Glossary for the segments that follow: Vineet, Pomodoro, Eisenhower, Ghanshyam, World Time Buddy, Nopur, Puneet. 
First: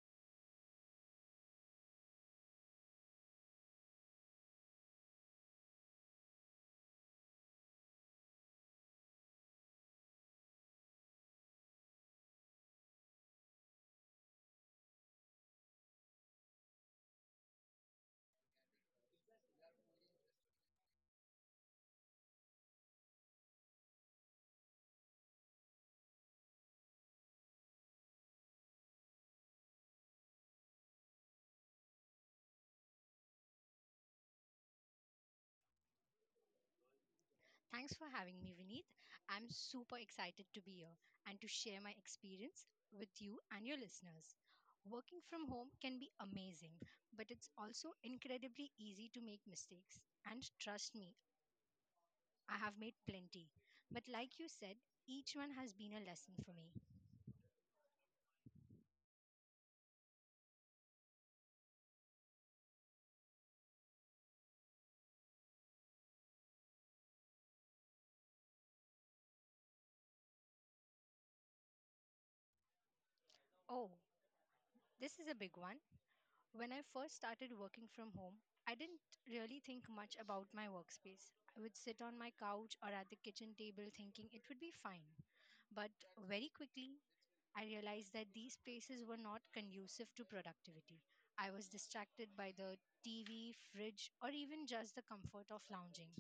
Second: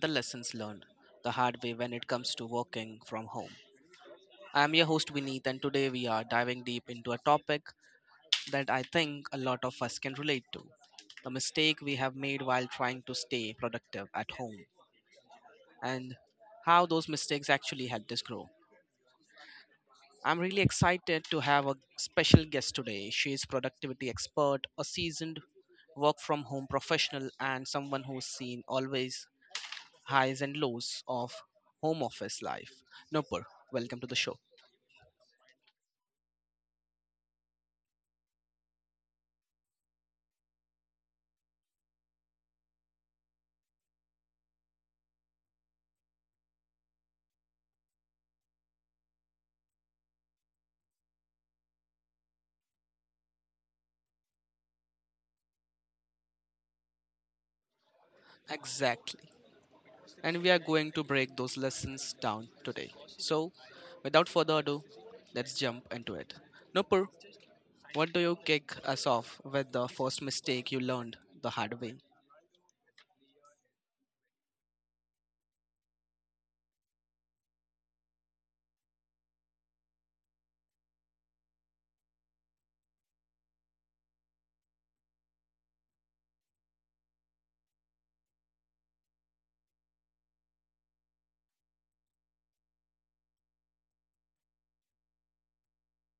the lessons learned the hard way when it comes to working from home. I am your host Vineet, and today we are diving deep into a topic that I think a lot of us can relate to: the mistake we have made while trying to stay productive at home, and how those mistakes actually helped us grow. I'm really excited to have a special guest today. She is productivity expert, a seasoned work from home professional and someone who's seen always highs and lows of home office life. Nopur, welcome to the show. Thanks for having me, Vineet. I'm super excited to be here and to share my experience with you and your listeners. Working from home can be amazing, but it's also incredibly easy to make mistakes. And trust me, I have made plenty. But like you said, each one has been a lesson for me. Exactly. And we are going to break those lessons down today. So, without further ado, let's jump into it. Nopur, what do you kick us off with the first mistake you learned the hard way? Oh, this is a big one. When I first started working from home, I didn't really think much about my workspace. I would sit on my couch or at the kitchen table thinking it would be fine. But very quickly, I realized that these spaces were not conducive to productivity. I was distracted by the TV, fridge, or even just the comfort of lounging.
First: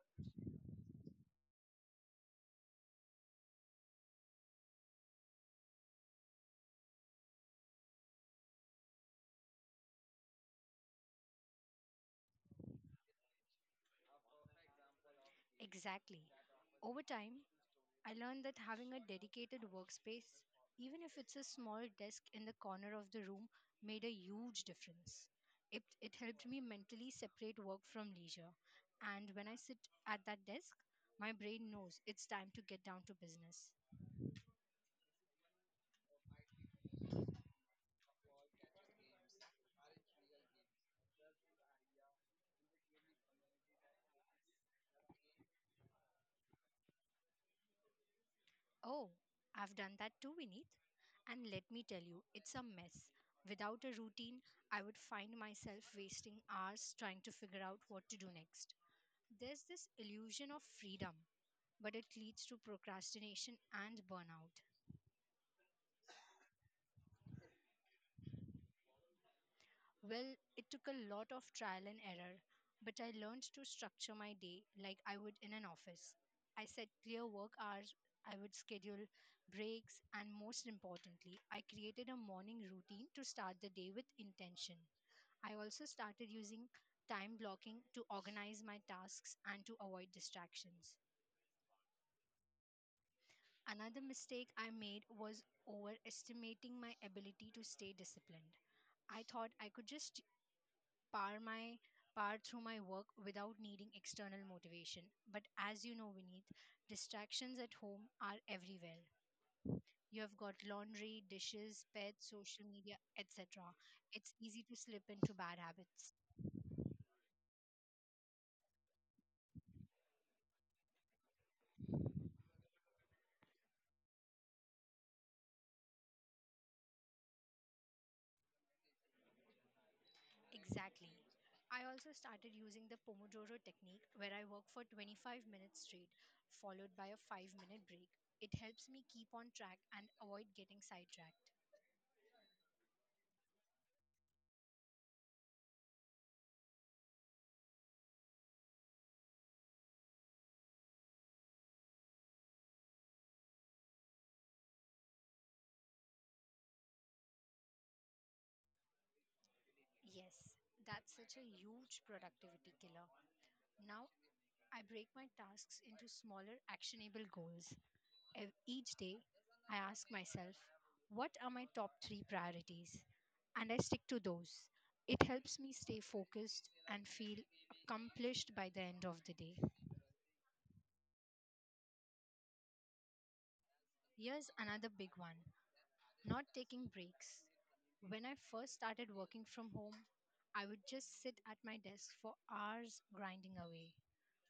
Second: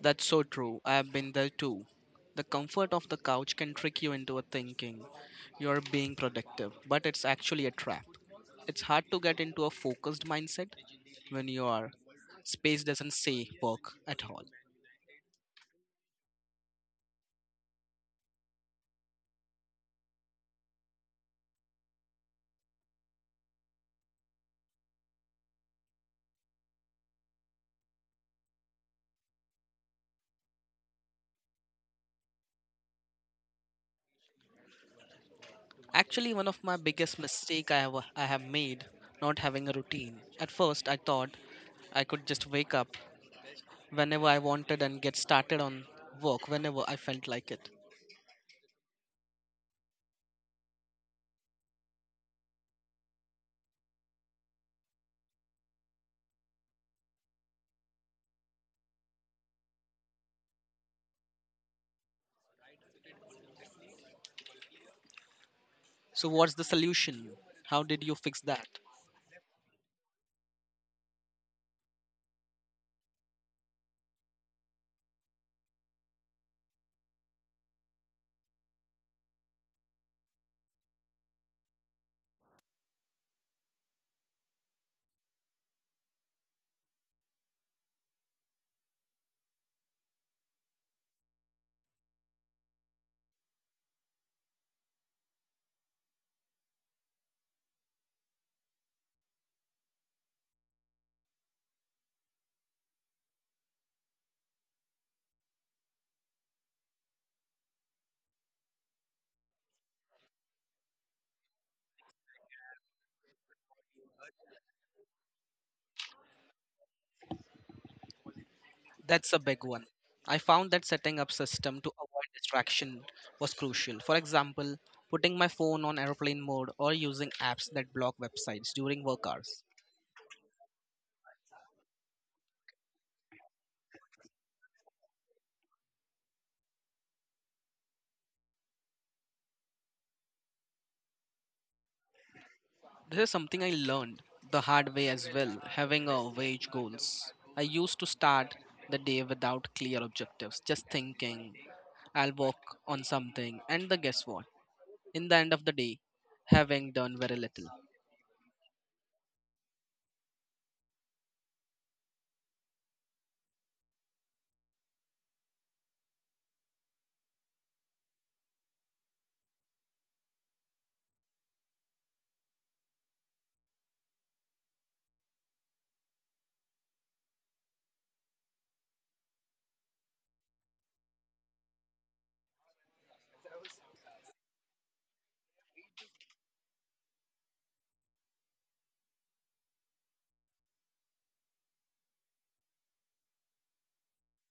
That's so true. I've been there too. The comfort of the couch can trick you into a thinking you're being productive, but it's actually a trap. It's hard to get into a focused mindset when you are. Space doesn't say work at all. Exactly. Over time, I learned that having a dedicated workspace, even if it's a small desk in the corner of the room, made a huge difference. It helped me mentally separate work from leisure. And when I sit at that desk, my brain knows it's time to get down to business. Actually, one of my biggest mistake I have made not having a routine. At first, I thought I could just wake up whenever I wanted and get started on work whenever I felt like it. Oh, I've done that too, Vineet. And let me tell you, it's a mess. Without a routine, I would find myself wasting hours trying to figure out what to do next. There's this illusion of freedom but it leads to procrastination and burnout. So, what's the solution? How did you fix that? Well, it took a lot of trial and error, but I learned to structure my day like I would in an office. I set clear work hours, I would schedule breaks, and most importantly, I created a morning routine to start the day with intention. I also started using time blocking to organize my tasks and to avoid distractions. Another mistake I made was overestimating my ability to stay disciplined. I thought I could just power my power through my work without needing external motivation. But as you know, Vineet, distractions at home are everywhere. You have got laundry, dishes, pets, social media, etc. It's easy to slip into bad habits. That's a big one. I found that setting up system to avoid distraction was crucial. For example, putting my phone on airplane mode or using apps that block websites during work hours. Exactly. I also started using the Pomodoro technique where I work for 25 minutes straight, followed by a 5-minute break. It helps me keep on track and avoid getting sidetracked. This is something I learned the hard way as well, having a wage goals. I used to start the day without clear objectives, just thinking I'll work on something and the guess what? In the end of the day, having done very little. Yes, that's such a huge productivity killer. Now I break my tasks into smaller, actionable goals. Each day, I ask myself, what are my top three priorities? And I stick to those. It helps me stay focused and feel accomplished by the end of the day. Here's another big one, not taking breaks. When I first started working from home, I would just sit at my desk for hours grinding away.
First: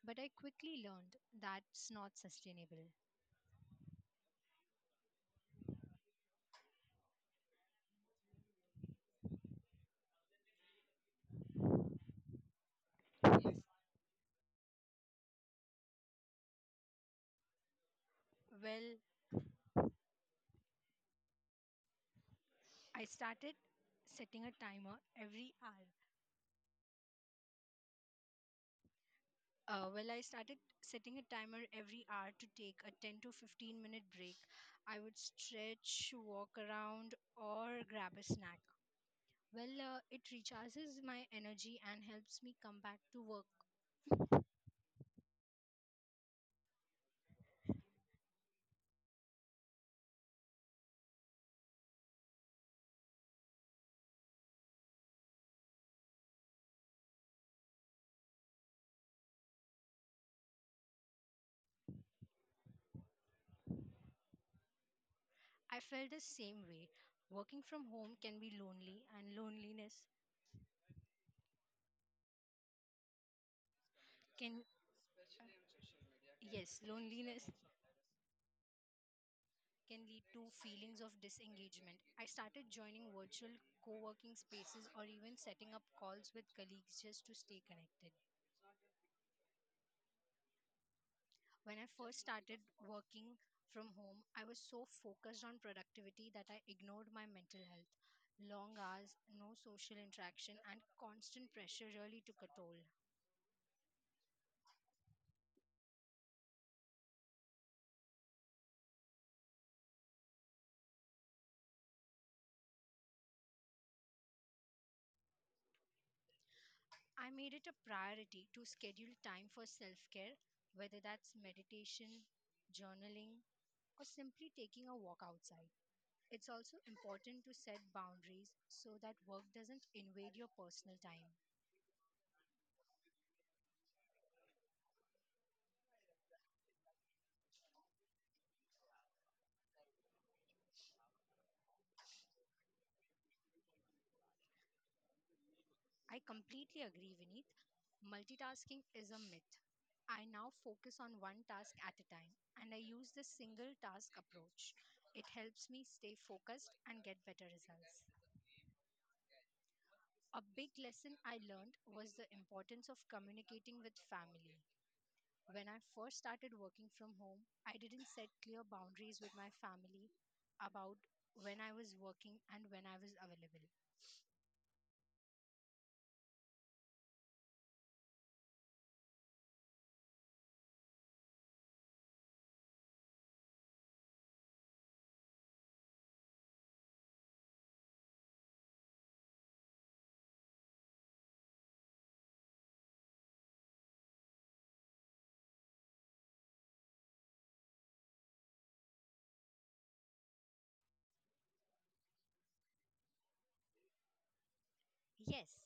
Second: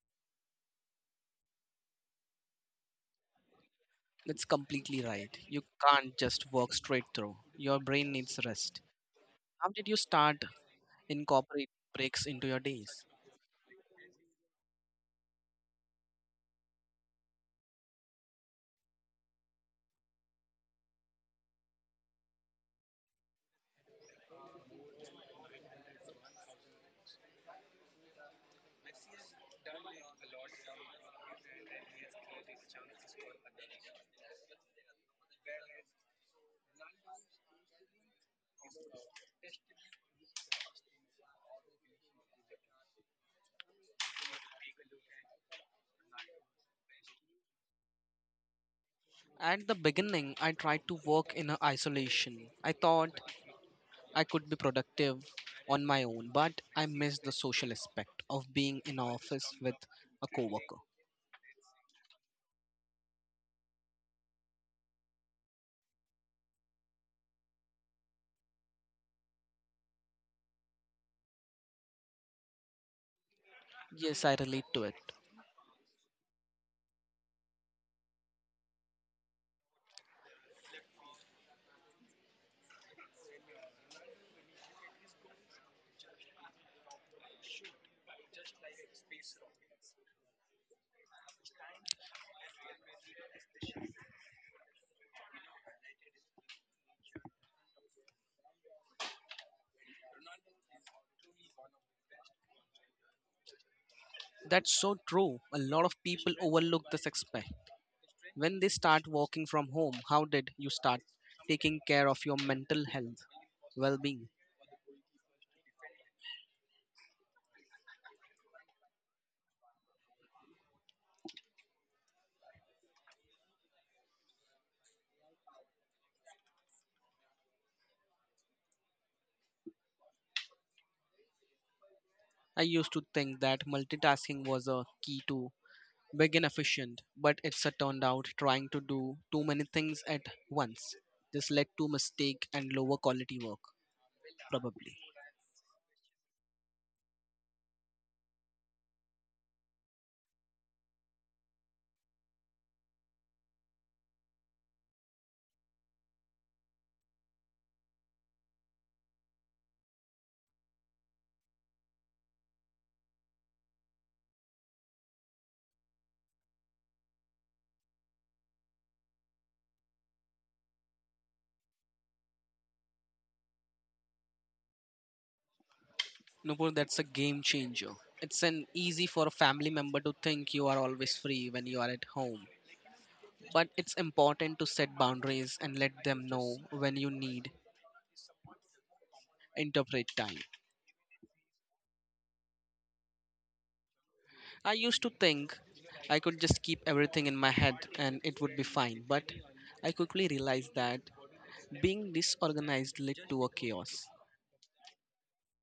But I quickly learned that's not sustainable. That's completely right. You can't just work straight through. Your brain needs rest. How did you start incorporating breaks into your days? Well, I started setting a timer every hour. I started setting a timer every hour to take a 10 to 15 minute break. I would stretch, walk around, or grab a snack. It recharges my energy and helps me come back to work. At the beginning, I tried to work in a isolation. I thought I could be productive on my own, but I missed the social aspect of being in an office with a coworker. I felt the same way. Working from home can be lonely, and loneliness Yes, I can, relate to it. yes, loneliness can lead to feelings of disengagement. I started joining virtual co working spaces or even setting up calls with colleagues just to stay connected. When I first started working from home, I was so focused on productivity that I ignored my mental health. Long hours, no social interaction, and constant pressure really took a toll. That's so true. A lot of people overlook this aspect. When they start working from home, how did you start taking care of your mental health, well being? I made it a priority to schedule time for self care, whether that's meditation, journaling, or simply taking a walk outside. It's also important to set boundaries so that work doesn't invade your personal time. I used to think that multitasking was a key to big and efficient, but it's a turned out trying to do too many things at once. This led to mistake and lower quality work, probably. I completely agree, Vineet. Multitasking is a myth. I now focus on one task at a time and I use the single task approach. It helps me stay focused and get better results. A big lesson I learned was the importance of communicating with family. When I first started working from home, I didn't set clear boundaries with my family about when I was working and when I was available. Nupur, that's a game changer. It's an easy for a family member to think you are always free when you are at home. But it's important to set boundaries and let them know when you need interpret time. I used to think I could just keep everything in my head and it would be fine, but I quickly realized that being disorganized led to a chaos. Yes,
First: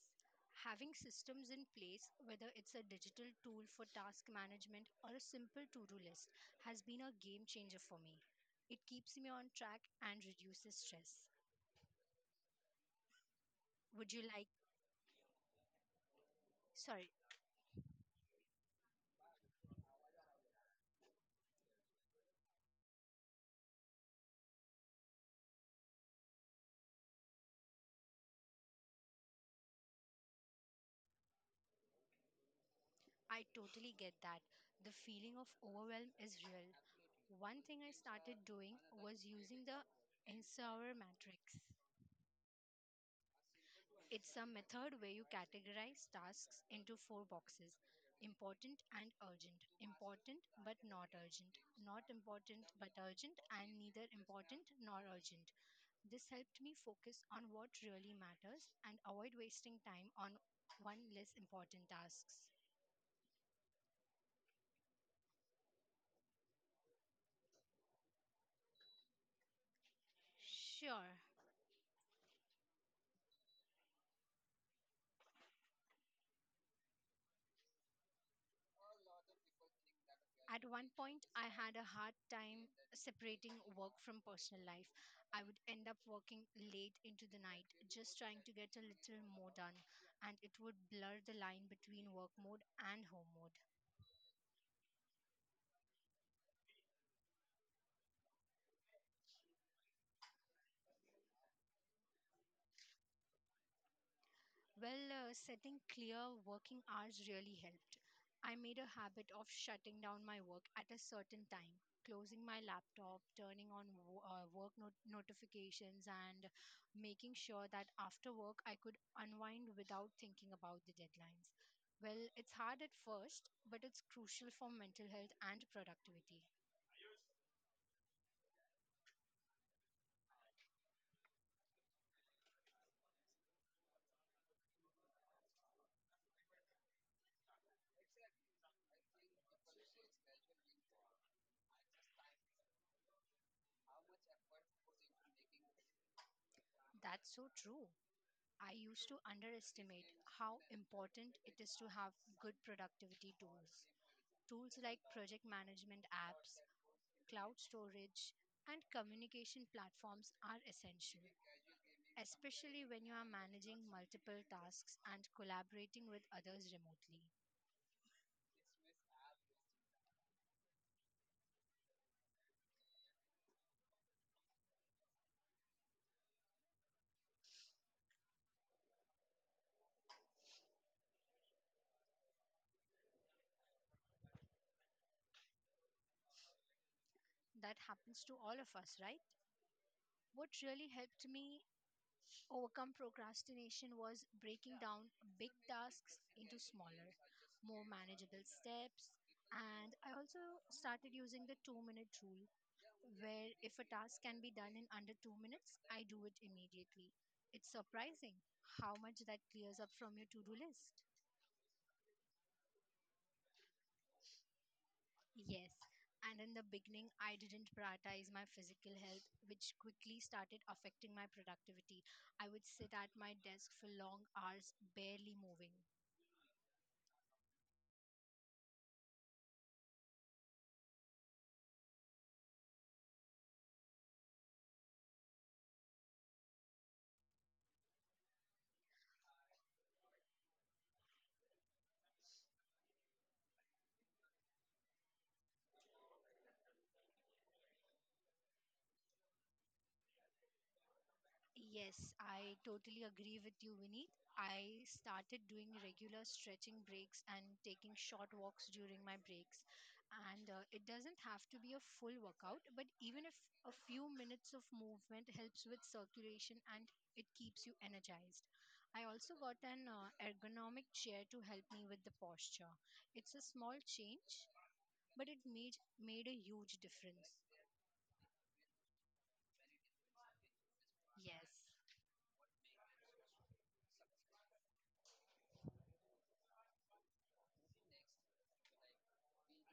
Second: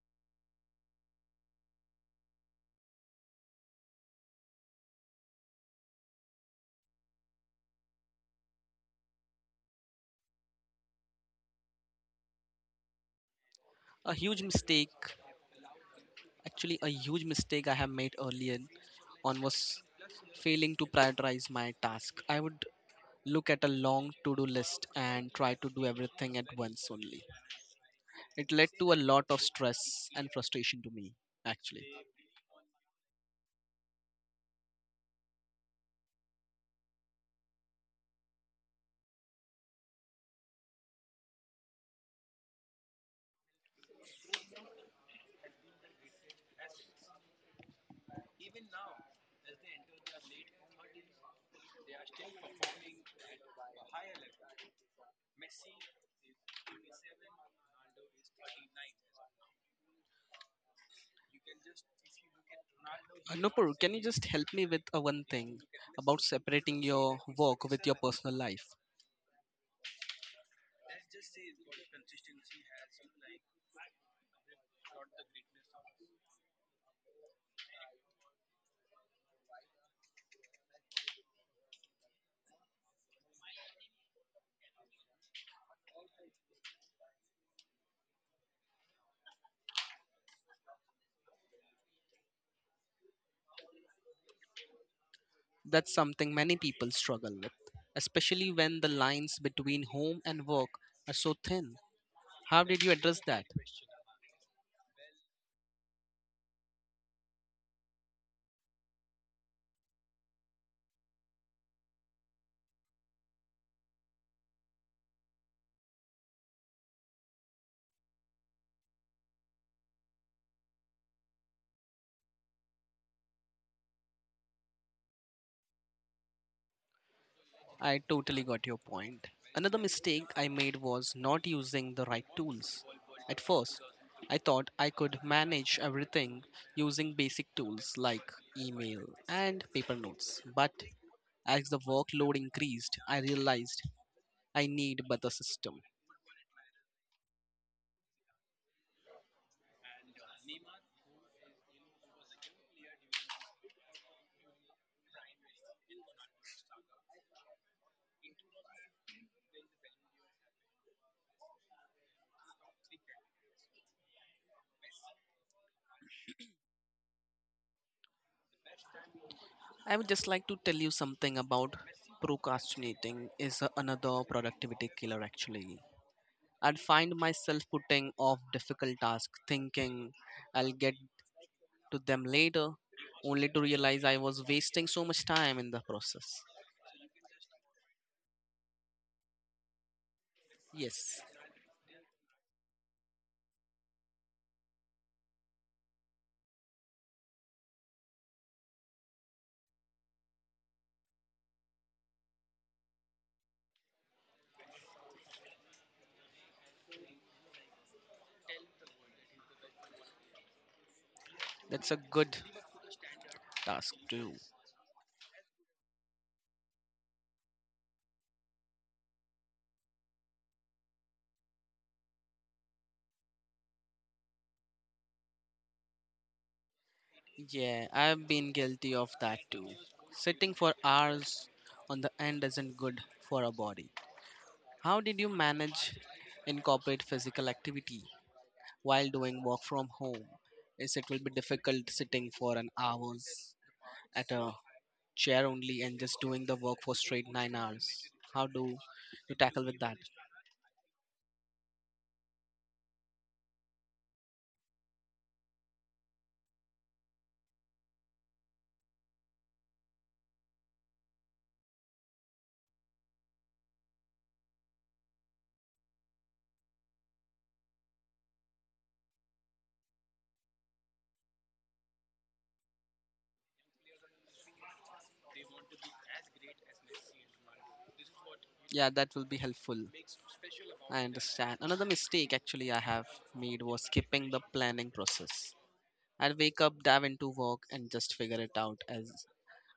having systems in place, whether it's a digital tool for task management or a simple to do list, has been a game changer for me. It keeps me on track and reduces stress. Would A you huge like? mistake, actually, a Sorry. huge mistake I have made earlier on was failing to prioritize my task. I would look at a long to do list and try to do everything at once only. It led to a lot of stress and frustration to me, actually. I totally get that. The feeling of overwhelm is real. One thing I started doing was using the Eisenhower matrix. It's a method where you categorize tasks into four boxes: important and urgent, important but not urgent, not important but urgent, and neither important nor urgent. This helped me focus on what really matters and avoid wasting time on one less important tasks. Nupur, can you just help me with one thing about separating your work with your personal life? Sure. At one point, I had a hard time separating work from personal life. I would end up working late into the night, just trying to get a little more done, and it would blur the line between work mode and home mode. That's something many people struggle with, especially when the lines between home and work are so thin. How did you address that? Setting clear working hours really helped. I made a habit of shutting down my work at a certain time, closing my laptop, turning on work notifications, and making sure that after work I could unwind without thinking about the deadlines. Well, it's hard at first, but it's crucial for mental health and productivity. I totally got your point. Another mistake I made was not using the right tools. At first, I thought I could manage everything using basic tools like email and paper notes. But as the workload increased, I realized I need better system. That's so true. I used to underestimate how important it is to have good productivity tools. Tools like project management apps, cloud storage, and communication platforms are essential, especially when you are managing multiple tasks and collaborating with others remotely. I would just like to tell you something about procrastinating is another productivity killer actually. I'd find myself putting off difficult tasks thinking I'll get to them later, only to realize I was wasting so much time in the process. That happens to all of us, right? What really Yes, helped me overcome procrastination was breaking down big tasks into smaller, more manageable steps. And I also started using the 2 minute rule, where if a task can be done in under 2 minutes, I do it immediately. It's surprising how much that clears up from your to do list. that's a good task too. Yes. And in the beginning, I didn't prioritize my physical health, which quickly started affecting my productivity. I would sit at my desk for long hours, barely moving. Yeah, I've been guilty of that too. Sitting for hours on the end isn't good for a body. How did you manage incorporate physical activity while doing work from home? Is it will be difficult sitting for an hours at a chair only and just doing the work for straight 9 hours? How do you tackle with that? Yes, I totally agree with you, Vineet. I started doing regular stretching breaks and taking short walks during my breaks. And it doesn't have to be a full workout, but even if a few minutes of movement helps with circulation and it keeps you energized. I also got an ergonomic chair to help me with the posture. It's a small change, but it made a huge difference. Yeah, that will be helpful. I Yes. understand. Another mistake actually I have made was skipping the planning process. I'd wake up, dive into work, and just figure it out as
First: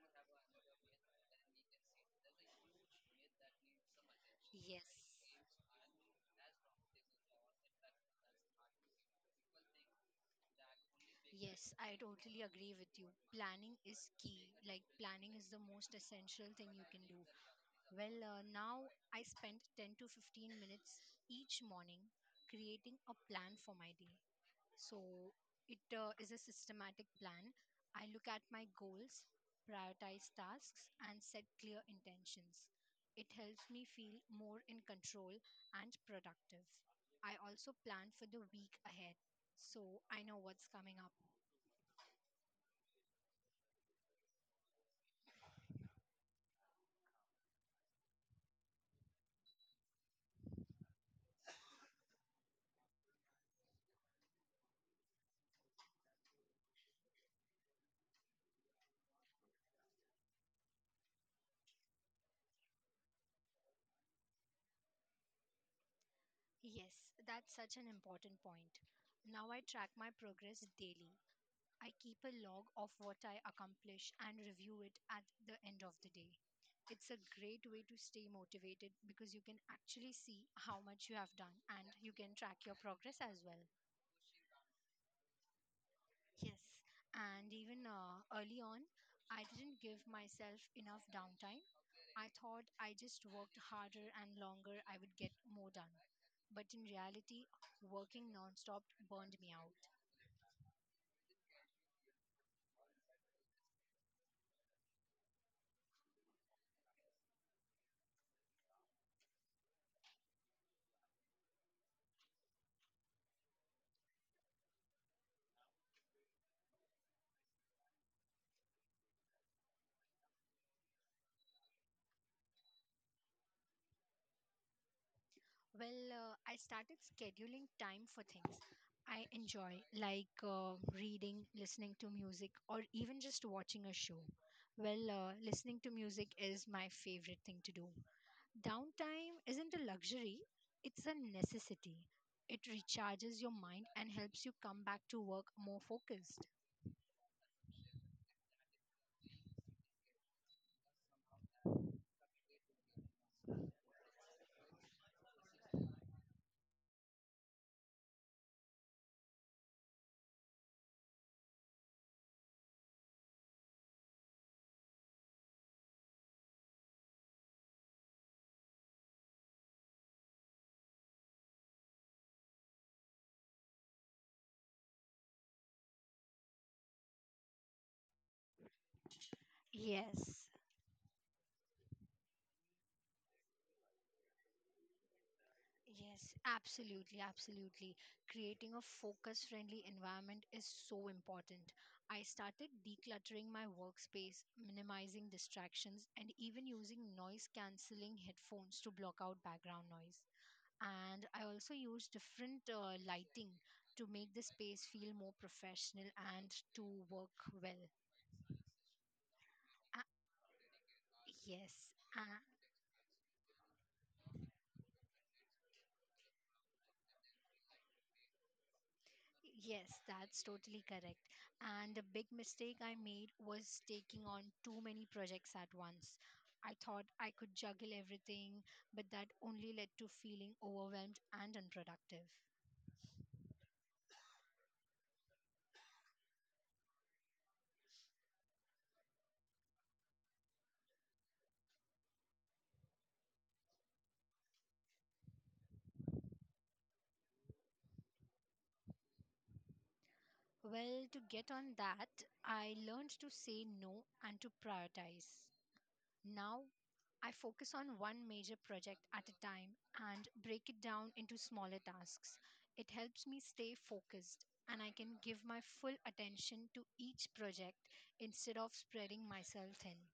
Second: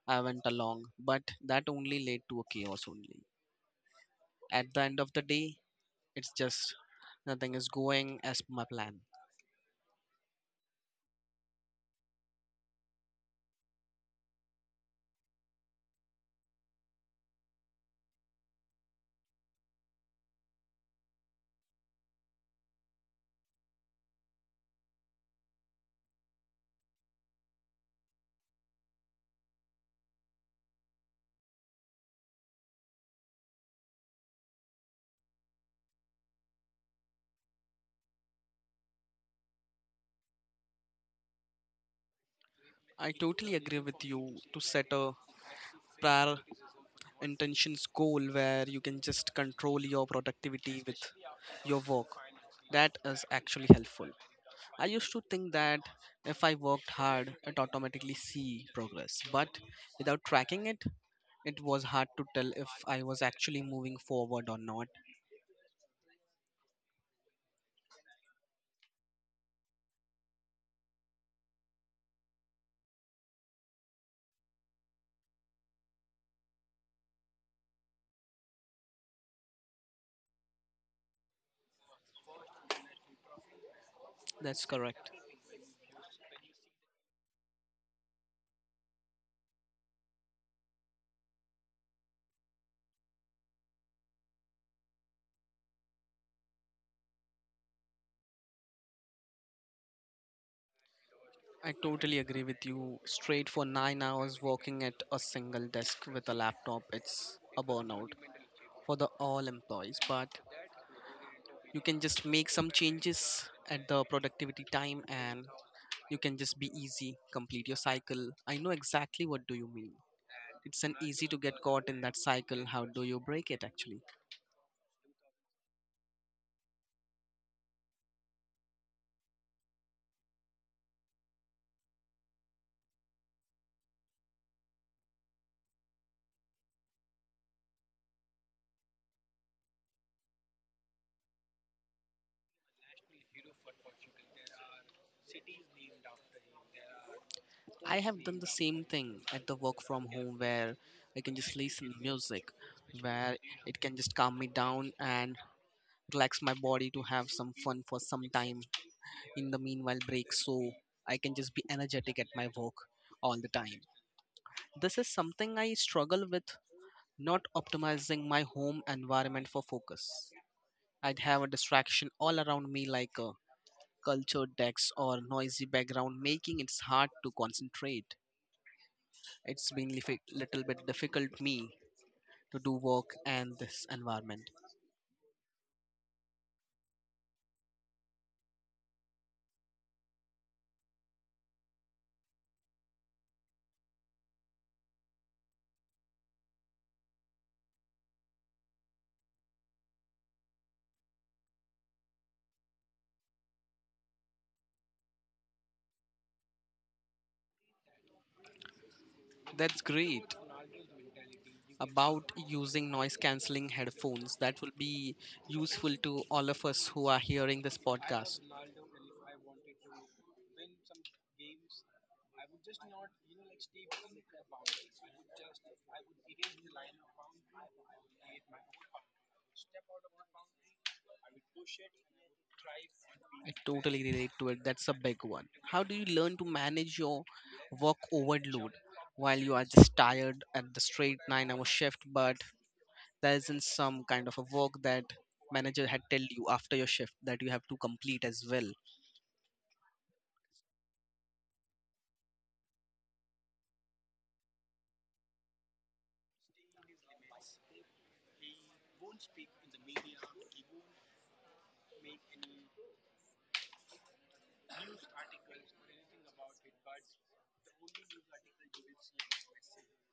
I went along. But that only led to a chaos only. At the Yes. end of the day, it's just nothing is going as per my plan. Yes, I totally agree with you. Planning is key. Like, planning is the most essential thing you can do. Now I spend 10 to 15 minutes each morning creating a plan for my day. So, it is a systematic plan. I look at my goals, prioritize tasks, and set clear intentions. It helps me feel more in control and productive. I also plan for the week ahead, so I know what's coming up. I totally agree with you to set a prior intentions goal where you can just control your productivity with your work. That is actually helpful. I used to think that if I worked hard, I'd automatically see progress, but without tracking it, it was hard to tell if I was actually moving forward or not. Yes, that's such an important point. Now I track my progress daily, I keep a log of what I accomplish and review it at the end of the day. It's a great way to stay motivated because you can actually see how much you have done and you can track your progress as well. That's correct. Yes, and even early on, I didn't give myself enough downtime. I thought I just worked harder and longer, I would get more done. But in reality, working nonstop burned me out. I totally agree with you. Straight for 9 hours working at a single desk with a laptop, it's a burnout for the all employees. But you can just make some changes at the productivity time and you can just be easy, complete your cycle. I know exactly what do you mean. It's an easy to get caught in that cycle. How do you break it actually? I started scheduling time for things I enjoy, like reading, listening to music, or even just watching a show. Listening to music is my favorite thing to do. Downtime isn't a luxury, it's a necessity. It recharges your mind and helps you come back to work more focused. I have done the same thing at the work from home, where I can just listen music, where it can just calm me down and relax my body to have some fun for some time in the meanwhile break, so I can just be energetic at my work all the time. This is something I struggle with, not optimizing my home environment for focus. I'd have a distraction all around me like a cultured decks or noisy background making it hard to concentrate. It's been a Yes. little bit difficult me to do work in this environment. Absolutely. Creating a focus friendly environment is so important. I started decluttering my workspace, minimizing distractions, and even using noise cancelling headphones to block out background noise. And I also use different lighting to make the space feel more professional and to work well. That's Uh, great yes. about Uh, using noise cancelling headphones, that will be useful to all of us who are hearing this podcast. Yes, that's totally correct. And a big mistake I made was taking on too many projects at once. I thought I could juggle everything, but that only led to feeling overwhelmed and unproductive. I totally relate to it. That's a big one. How do you learn to manage your work overload while you are just tired at the straight 9-hour shift, but there isn't some kind of a work that manager had tell you after your shift that you have to complete as well? Well, to get on that, I learned to say no and to prioritize. Now I focus on one major project at a time and break it down into smaller tasks. It helps me stay focused and I can give my full attention to each project instead of spreading myself thin.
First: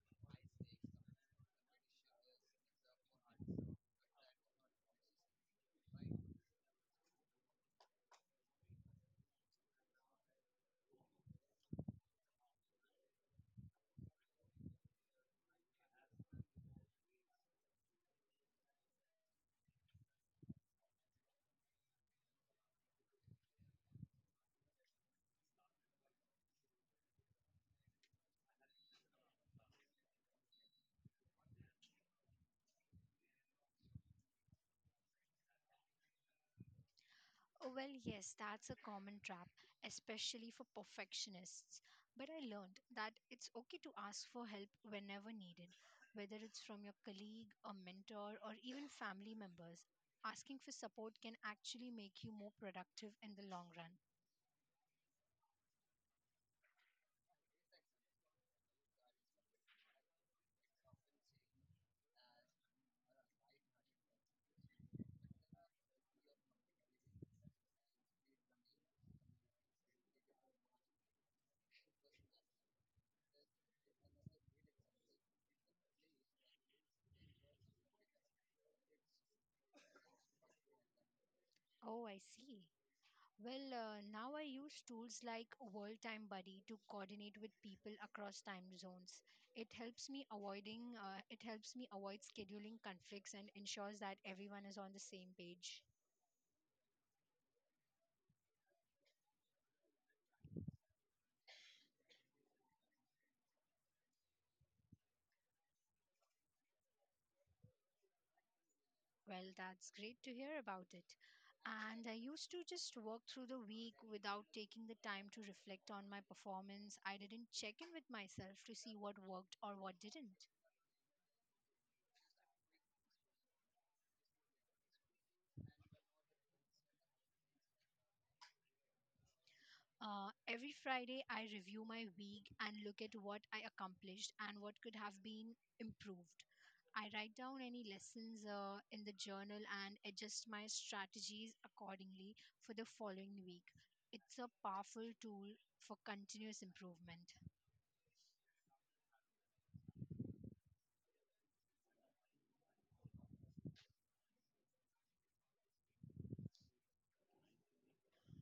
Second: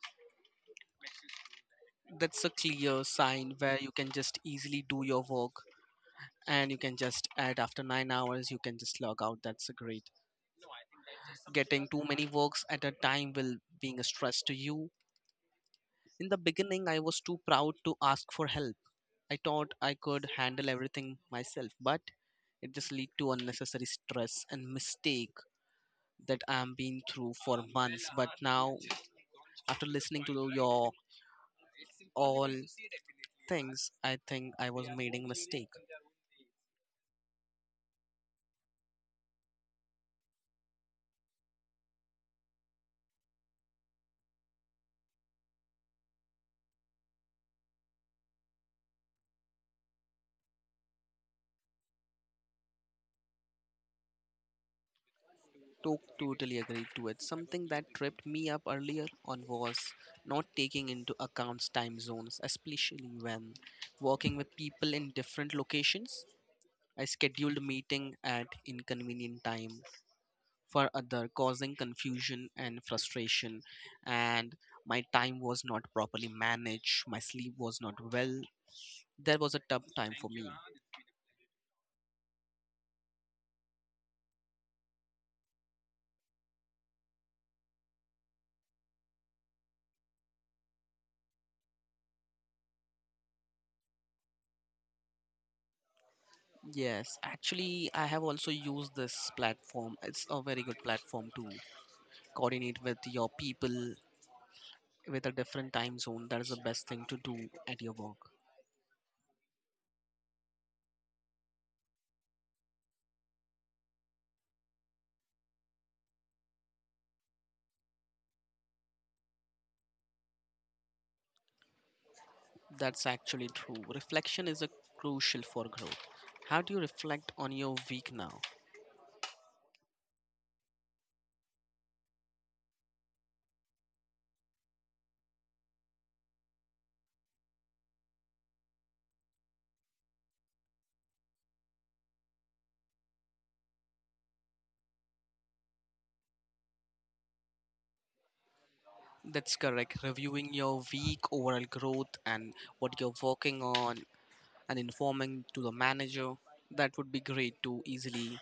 That's a clear sign where you can just easily do your work and you can just add after 9 hours you can just log out. That's a great. Getting too many works at a time will being a stress to you. In the beginning, I was too proud to ask for help. I thought I could handle everything myself, but it just lead to unnecessary stress and mistake that I'm been through for months. But now, after listening to your all things, I think I was making mistake. Oh, well, yes, that's a common trap, especially for perfectionists. But I learned that it's okay to ask for help whenever needed, whether it's from your colleague, a mentor, or even family members. Asking for support can actually make you more productive in the long run. Totally agree to it. Something that tripped me up earlier on was not taking into account time zones, especially when working with people in different locations. I scheduled a meeting at inconvenient time for other, causing confusion and frustration, and my time was not properly managed. My sleep was not well. That was a tough time for me. Oh, I see. Now I use tools like World Time Buddy to coordinate with people across time zones. It helps me avoid scheduling conflicts and ensures that everyone is on the same page. Yes, actually, I have also used this platform. It's a very good platform to coordinate with your people with a different time zone. That is the best thing to do at your work. Well, that's great to hear about it. And I used to just work through the week without taking the time to reflect on my performance. I didn't check in with myself to see what worked or what didn't. That's actually true. Reflection is a crucial for growth. How do you reflect on your week now? Every Friday, I review my week and look at what I accomplished and what could have been improved. I write down any lessons in the journal and adjust my strategies accordingly for the following week. It's a powerful tool for continuous improvement. That's correct. Reviewing your week, overall growth, and what you're working on, and informing to the manager. That would be great to easily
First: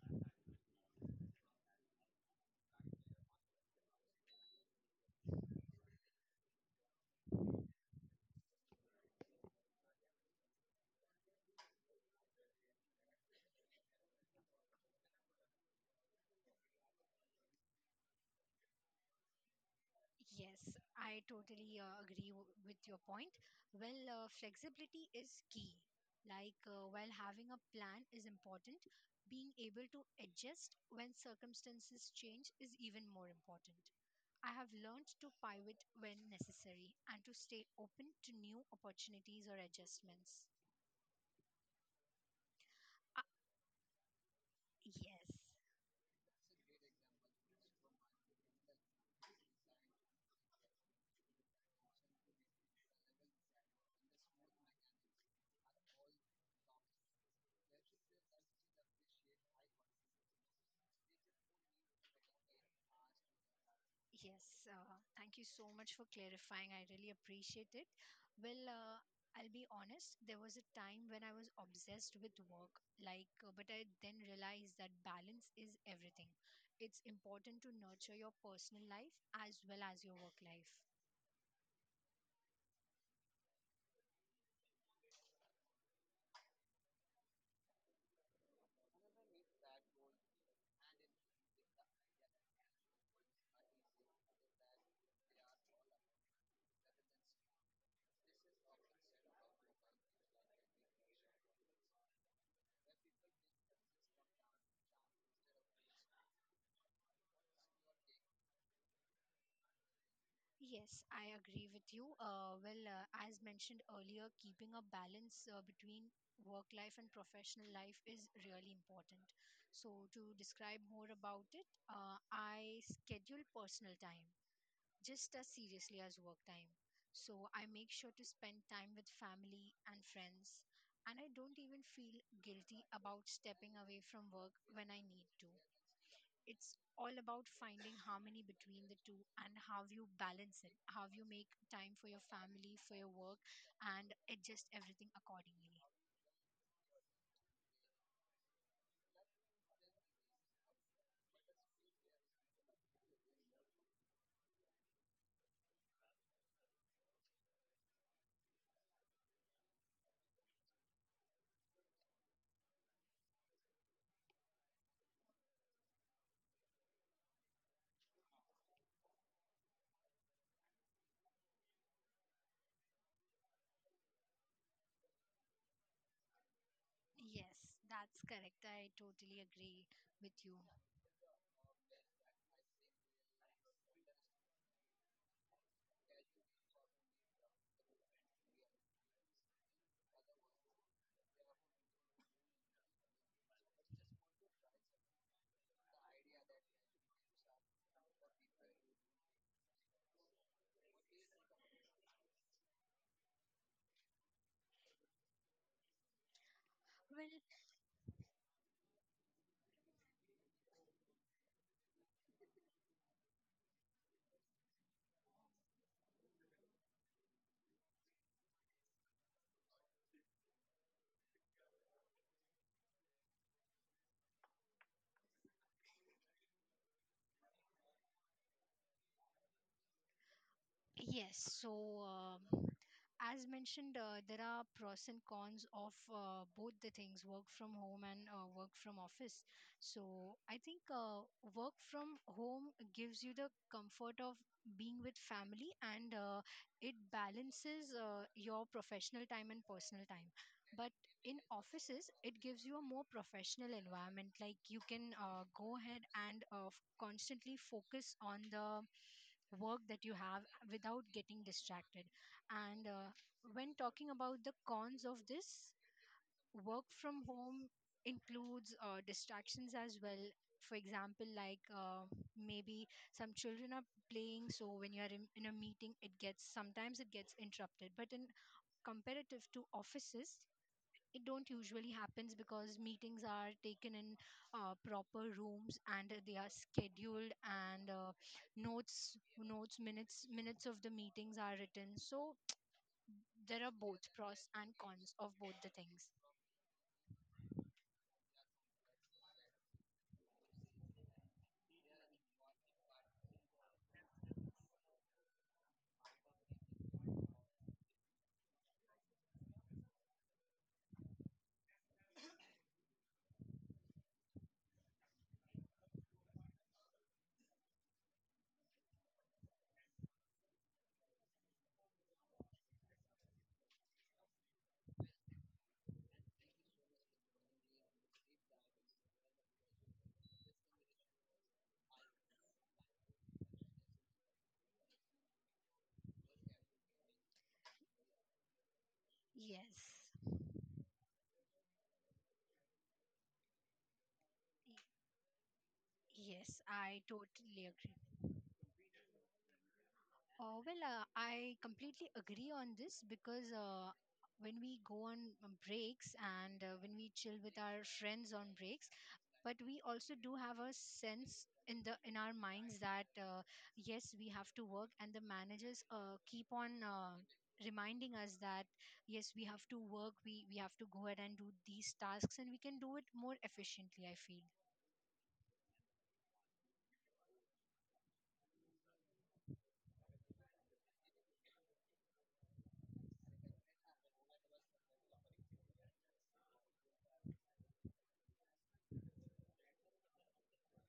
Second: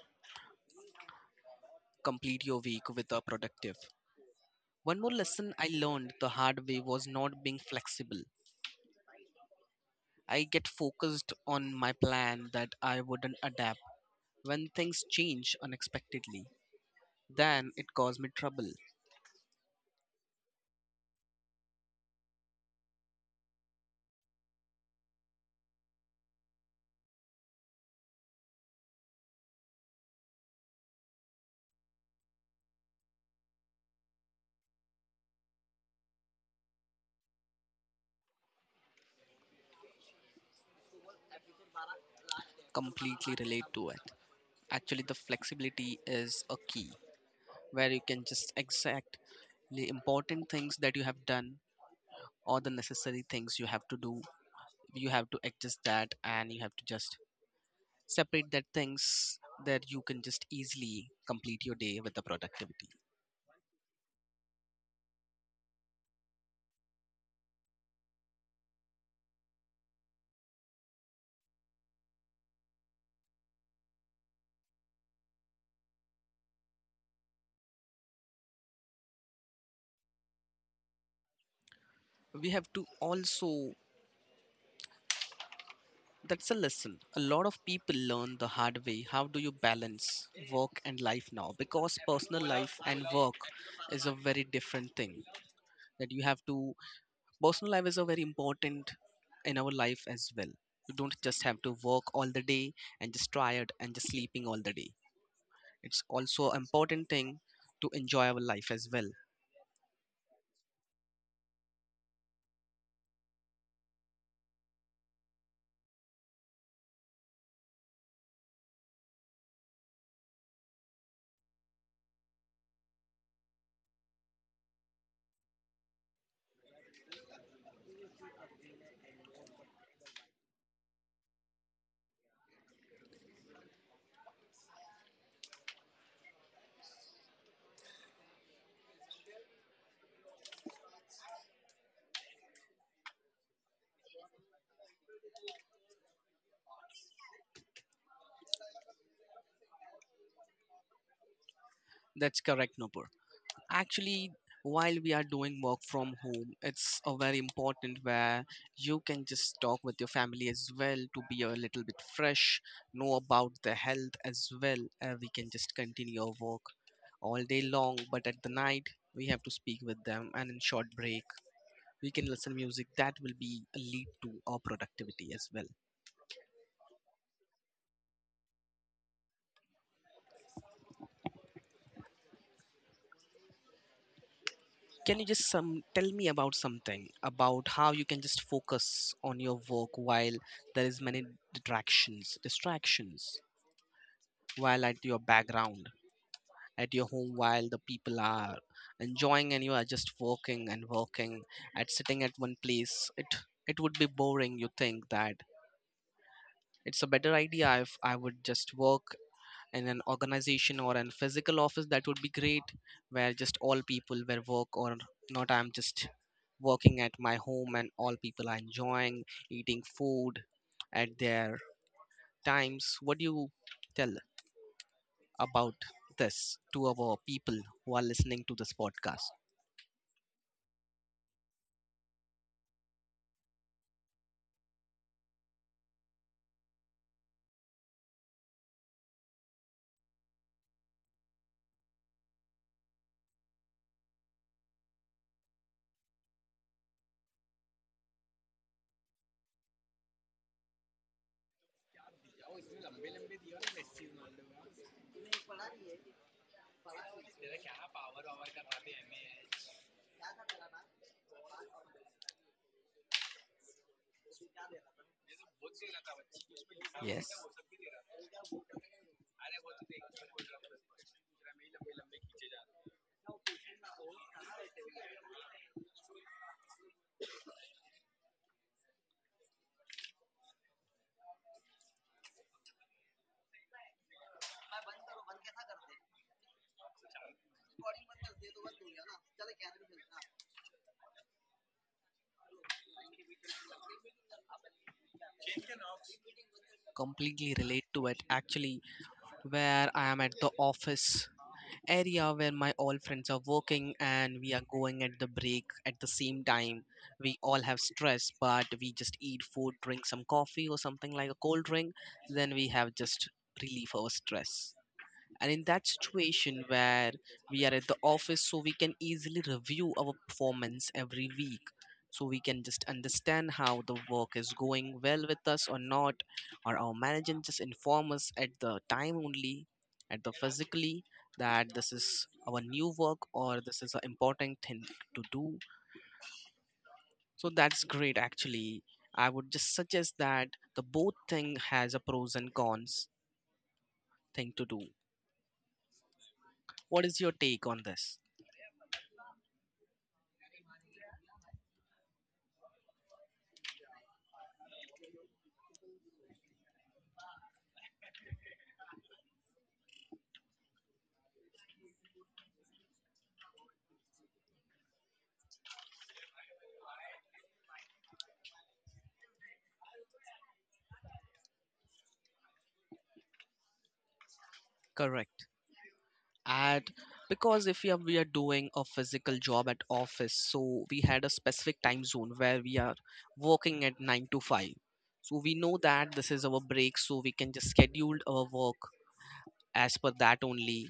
complete your week with a productive. One more lesson I learned the hard way was not being flexible. I get focused on my plan that I wouldn't adapt when things change unexpectedly. Then it caused me trouble. Yes, I totally agree with your point. Flexibility is key. While having a plan is important, being able to adjust when circumstances change is even more important. I have learned to pivot when necessary and to stay open to new opportunities or adjustments. Ah, Completely relate to it. Actually, the yes. flexibility is a key where you can just exact the important things that you have done or the necessary things you have to do. You have to adjust that and you have to just separate that things that you can just easily complete your day with the productivity. Yes, thank you so much for clarifying. I really appreciate it. Well, uh, I'll be honest, there was a time when I was obsessed with work, but I then realized that balance is everything. It's important to nurture your personal life as well as your work life. We have to also, that's a lesson a lot of people learn the hard way. How do you balance work and life now? Because personal life and work is a very different thing that you have to. Personal life is a very important in our life as well. You don't just have to work all the day and just tired and just sleeping all the day. It's also important thing to enjoy our life as well. Yes, I agree with you. As mentioned earlier, keeping a balance between work life and professional life is really important. So, to describe more about it, I schedule personal time just as seriously as work time. So I make sure to spend time with family and friends, and I don't even feel guilty about stepping away from work when I need to. It's all about finding harmony between the two and how you balance it, how you make time for your family, for your work, and adjust everything accordingly. That's correct. No, actually, while we are doing work from home, it's a very important where you can just talk with your family as well to be a little bit fresh, know about the health as well, and we can just continue our work all day long, but at the night we have to speak with them, and in short break we can listen music that will be lead to our productivity as well. Yes, that's correct. I totally agree with you. Can you just some tell me about something about how you can just focus on your work while there is many distractions while at your background, at your home, while the people are enjoying and you are just working and working, at sitting at one place. It would be boring. You think that it's a better idea if I would just work in an organization or in physical office? That would be great, where just all people were work. Or not, I'm just working at my home and all people are enjoying, eating food at their times. What do you tell about this to our people who are listening to this podcast? Yes, so um, as mentioned, there are pros and cons of both the things, work from home and work from office. So I think work from home gives you the comfort of being with family, and it balances your professional time and personal time. But in offices, it gives you a more professional environment. Like, you can go ahead and constantly focus on the work that you have without getting distracted. And when talking about the cons of this, work from Yes, home includes distractions as well. For example, maybe some children are playing, so when you are in a meeting, it gets, sometimes it gets interrupted. But in comparative to offices, it don't usually happens because meetings are taken in proper rooms, and they are scheduled, and notes notes minutes minutes of the meetings are written. So there are both pros and cons of both the things. completely relate to it actually, where I am at the office area where my all friends are working and we are going at the break at the same time. We all have stress, but we just eat food, drink some coffee or something like a cold drink. Then we have just relief our stress. And in that situation where we are at the office, so we can easily review our performance every week, so we can just understand how the work is going well with us or not, or our manager just inform us at the time only, at the physically, that this is our new work or this is an important thing to do. So that's great actually. I would just Yes. suggest that the both thing has a pros and cons thing to do. Yes, I What is your totally take on this? agree. Oh, I completely agree on this because when we go on breaks and when we chill with our friends on breaks, but we also do have a sense in the in our minds that yes, we have to work, and the managers keep on reminding us that yes, we have to work, we have to go ahead and do these tasks, and we can do it more efficiently, I feel. Correct. At, because if we are, we are doing a physical job at office, so we had a specific time zone where we are working at 9 to 5, so we know that this is our break, so we can just schedule our work as per that only,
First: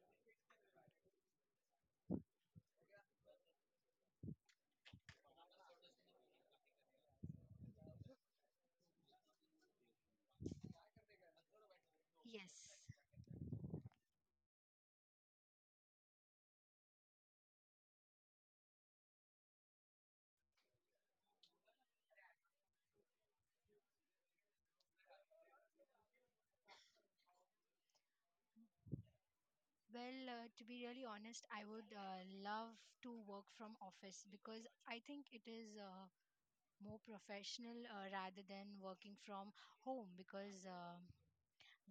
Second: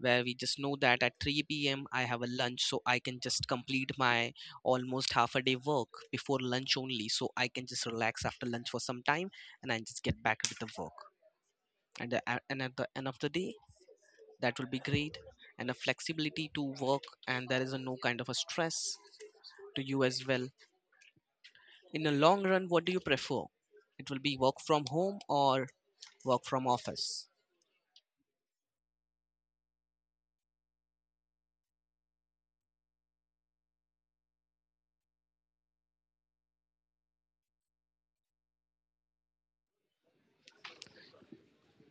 where we just know that at 3 p.m. I have a lunch, so I can just complete my almost half a day work before lunch only, so I can just relax after lunch for some time and I just get back with the work. And Yes. at the end of the day, that will be great, and a flexibility to work, and there is a no kind of a stress to you as well. In the long run, what do you prefer? It will be work from home or work from office? To be really honest, I would love to work from office because I think it is more professional rather than working from home, because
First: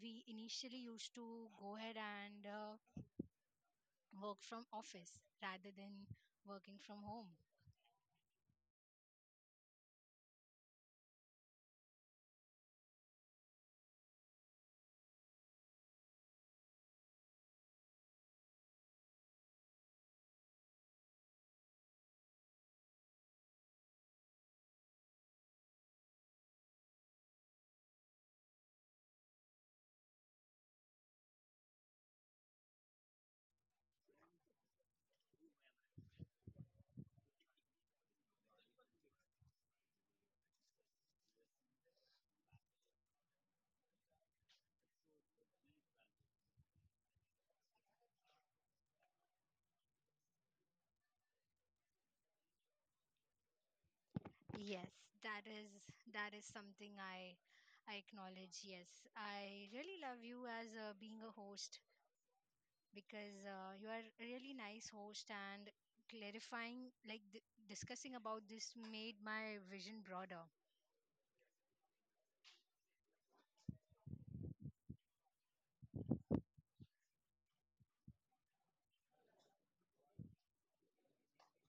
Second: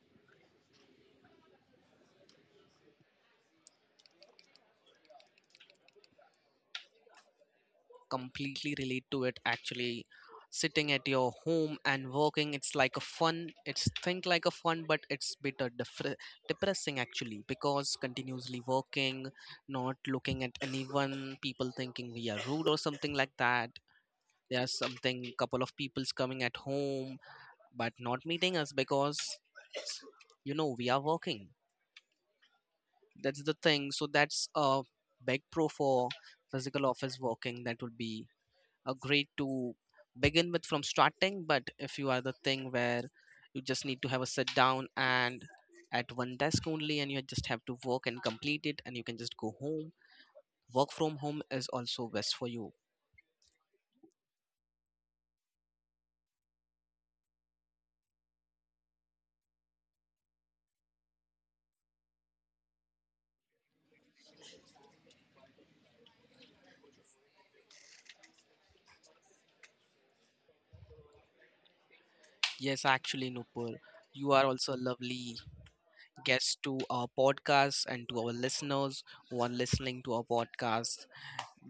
we initially used to go ahead and work from office rather than working from home. Completely relate to it actually. Sitting at your home and working, it's like a fun, it's think like a fun, but it's bit a depressing actually, because continuously working, not looking at anyone, people thinking we are rude or something like that. There's something couple of people's coming at home but not meeting us because you know we are working. That's the thing. So that's a big pro for physical office working. That would be a great to begin with from starting. But if you are the thing where you just need to have a sit down and at one desk only, and you just have to work and complete it and you can just go home, work from home is also best for you. Yes, that is that is something I acknowledge. Yes, I really love you as being a host, because you are a really nice host, and clarifying, like, discussing about this made my vision broader. Yes, actually, Nupur, you are also a lovely guests to our podcast and to our listeners who are listening to our podcast.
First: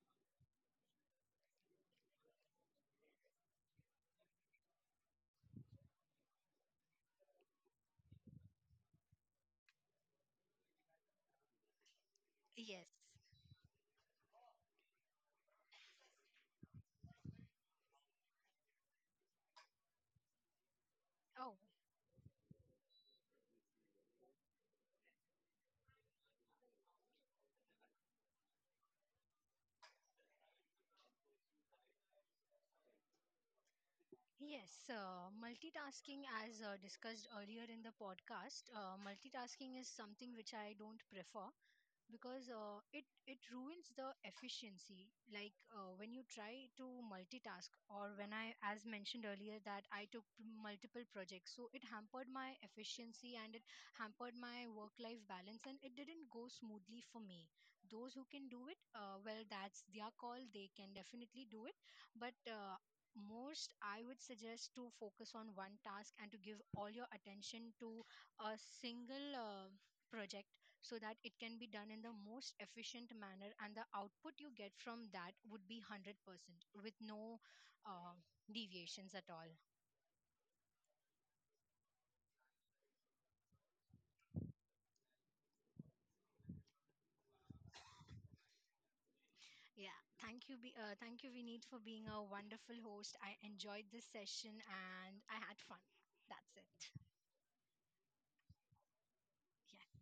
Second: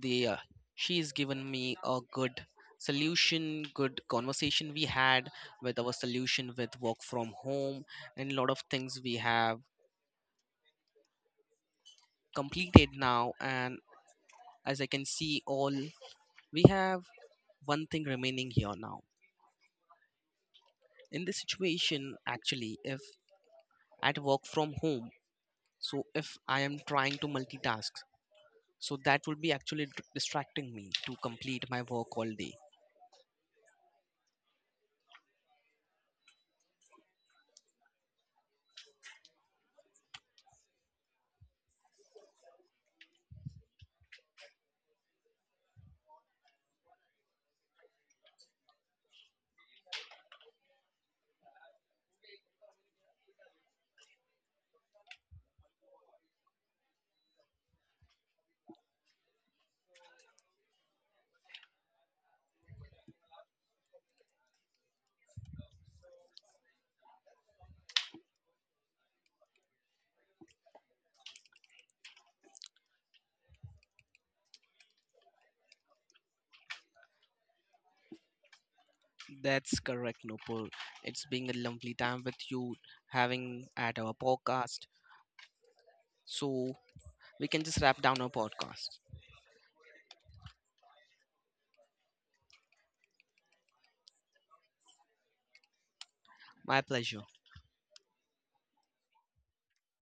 They, she's given me a good solution, good conversation we had with our solution with work from home, and a lot of things we have Yes. completed now. And as I can see, all we have one thing remaining here now. In this Oh. situation, actually, if at work from home, so if I am trying to multitask, so that would be actually distracting me to complete my work all day. Yes, multitasking, as discussed earlier in the podcast, multitasking is something which I don't prefer, because it ruins the efficiency, when you try to multitask, or when I, as mentioned earlier, that I took multiple projects, so it hampered my efficiency, and it hampered my work life balance, and it didn't go smoothly for me. Those who can do it, well, that's their call, they can definitely do it. But most I would suggest to focus on one task and to give all your attention to a single project, so that it can be done in the most efficient manner, and the output you get from that would be 100% with no uh, deviations at all. That's correct, Nopal. It's being a lovely time with you having at our podcast. So we can just wrap down our podcast. Yeah, thank you, thank you, Vineet, for being a wonderful host. I enjoyed this session and I had fun. That's it. My pleasure. Yeah.